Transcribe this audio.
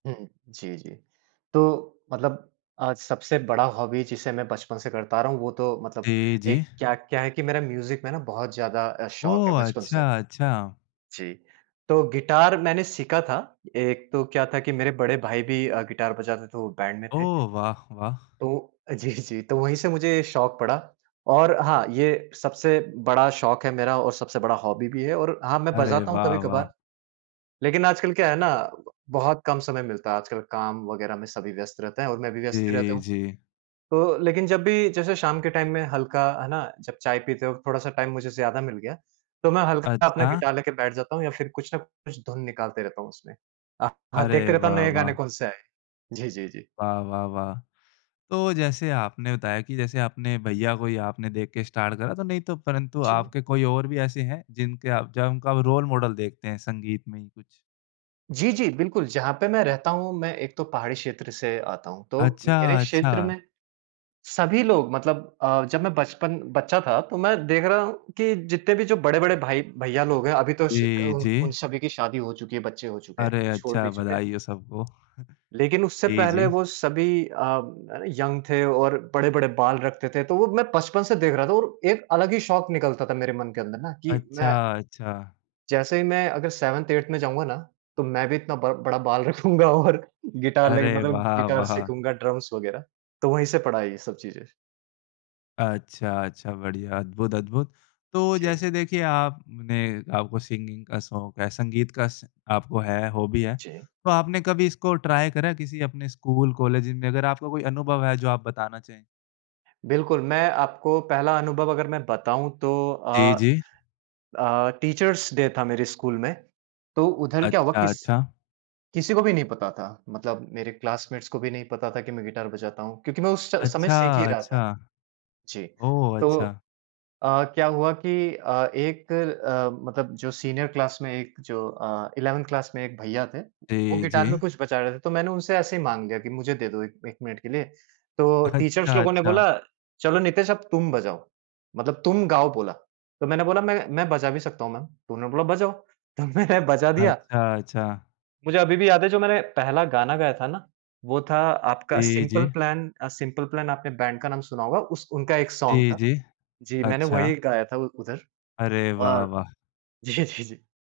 हुँ, जी, जी, तो मतलब आज सबसे बड़ा हॉबी जिसे मैं बचपन से करता रहा हूँ वो तो मतलब जी, जी। एक क्या क्या हैं कि मेरा म्यूज़िक में ना बहुत ज़्यादा अ, शौक है ओह! बचपन अच्छा, से। अच्छा। जी, तो गिटार मैंने सीखा था। एक तो क्या था कि मेरे बड़े भाई भी अ, गिटार बजाते थे वो बैंड में थे। ओह, वाह, वाह! तो, जी, जी, तो वही से मुझे शौक पड़ा, और हाँ, ये सबसे बड़ा शौक है मेरा और सबसे बड़ा हॉबी भी है और हाँ मैं अरे बजाता हूँ वाह, वाह! कभी-कभार, लेकिन आजकल क्या है ना? बहुत कम समय मिलता है। आजकल काम वग़ैरह में सभी व्यस्त रहते हैं और मैं भी व्यस्त ही रहता जी, हूँ। जी। तो लेकिन जब भी जैसे शाम के टाइम में हल्का है ना जब चाय पीते हो थोड़ा-सा टाइम मुझे ज़्यादा मिल गया तो मैं हल्का अपना अच्छा। गिटार लेके बैठ जाता हूँ या फिर कुछ न कुछ धुन निकालते रहता हूँ उसमे। अ, हाँ अरे देखते रहता हूँ वाह, नए गाने वाह! कौन से आए हैं, जी, जी, जी। वाह! वाह! वाह! तो जैसे आपने बताया कि जैसे आपने भैया को या आपने देख के स्टार्ट करा तो नहीं तो परंतु जी। आपके कोई और भी ऐसे हैं जिनके आप जब उनका रोल मॉडल देखते हैं संगीत में ही कुछ? जी, जी, बिल्कुल, जहाँ पे मैं रहता हूँ मैं एक तो पहाड़ी क्षेत्र से आता हूँ, तो अच्छा, मेरे क्षेत्र अच्छा। में सभी लोग मतलब अ, जब मैं बचपन बच्चा था तो मैं देख रहा हूँ कि जितने भी जो बड़े-बड़े भाई भैया लोग हैं। अभी तो उस जी, उन उन जी। सभी की शादी हो चुकी है, बच्चे हो चुके हैं अरे! और छोड़ अच्छा, भी चुके हैं। बधाई हो सबको। लेकिन उससे जी, पहले जी। वो सभी अ, यंग थे और बड़े-बड़े बाल रखते थे। तो वो मैं बचपन से देख रहा था और एक अलग ही शौक निकलता था मेरे मन के अंदर ना कि मैं अच्छा, अच्छा। जैसे ही मैं अगर सेवेंथ, एट्थ में जाऊँगा ना, तो मैं भी इतना बड़ बड़ा बाल रखूँगा और गिटार लेके अरे! मतलब वाह गिटार वाह। सीखूँगा, ड्रम्स वग़ैरह तो वही से पड़ा है ये सब चीज़ें। अच्छा, अच्छा बढ़िया, अद्भुत, अद्भुत। तो जी। जैसे देखिए आपने आपको सिंगिंग का शौक है, संगीत का श आपको है, हॉबी है। जी। तो आपने कभी इसको ट्राई करा है किसी अपने स्कूल, कॉलेज में? अगर आपका कोई अनुभव है जो आप बताना चाहें? बिल्कुल, मैं आपको पहला अनुभव अगर मैं बताऊँ तो अ जी, जी। अ, टीचर्स डे था मेरे स्कूल में। तो उधर क्या हुआ अच्छा, किस अच्छा। किसी को भी नहीं पता था, मतलब मेरे क्लासमेट्स को भी नहीं पता था कि मैं गिटार बजाता हूँ क्योंकि मैं उस च समय अच्छा, सीख ही रहा अच्छा, था। जी, ओह! तो अच्छा। अ, क्या हुआ कि अ, एक अ, मतलब जो सीनियर क्लास में एक जो अ, इलेवेंथ क्लास में एक भैया थे, वो जी, गिटार में जी। कुछ बजा रहे थे। तो मैंने उनसे ऐसे ही माँग लिया कि मुझे दे दो एक एक मिनट के लिए। तो टीचर्स अच्छा, लोगों ने अच्छा। बोला चलो नितेश अब तुम बजाओ, मतलब तुम गाओ बोला। तो मैंने बोला मैं मैं बजा भी सकता हूँ मैम मै उन्होंने बोला बजाओ, तो मैंने बजा दिया। अच्छा, अच्छा। मुझे अभी भी याद है जो मैंने पहला गाना गाया था ना, वो था आपका जी, सिंपल जी। प्लान। अ, सिंपल प्लान आपने बैंड का नाम सुना होगा उस उनका एक सॉन्ग जी, था, जी जी, मैंने ,अच्छा। वही गाया था उधर अरे वाह और वाह! जी, जी, जी।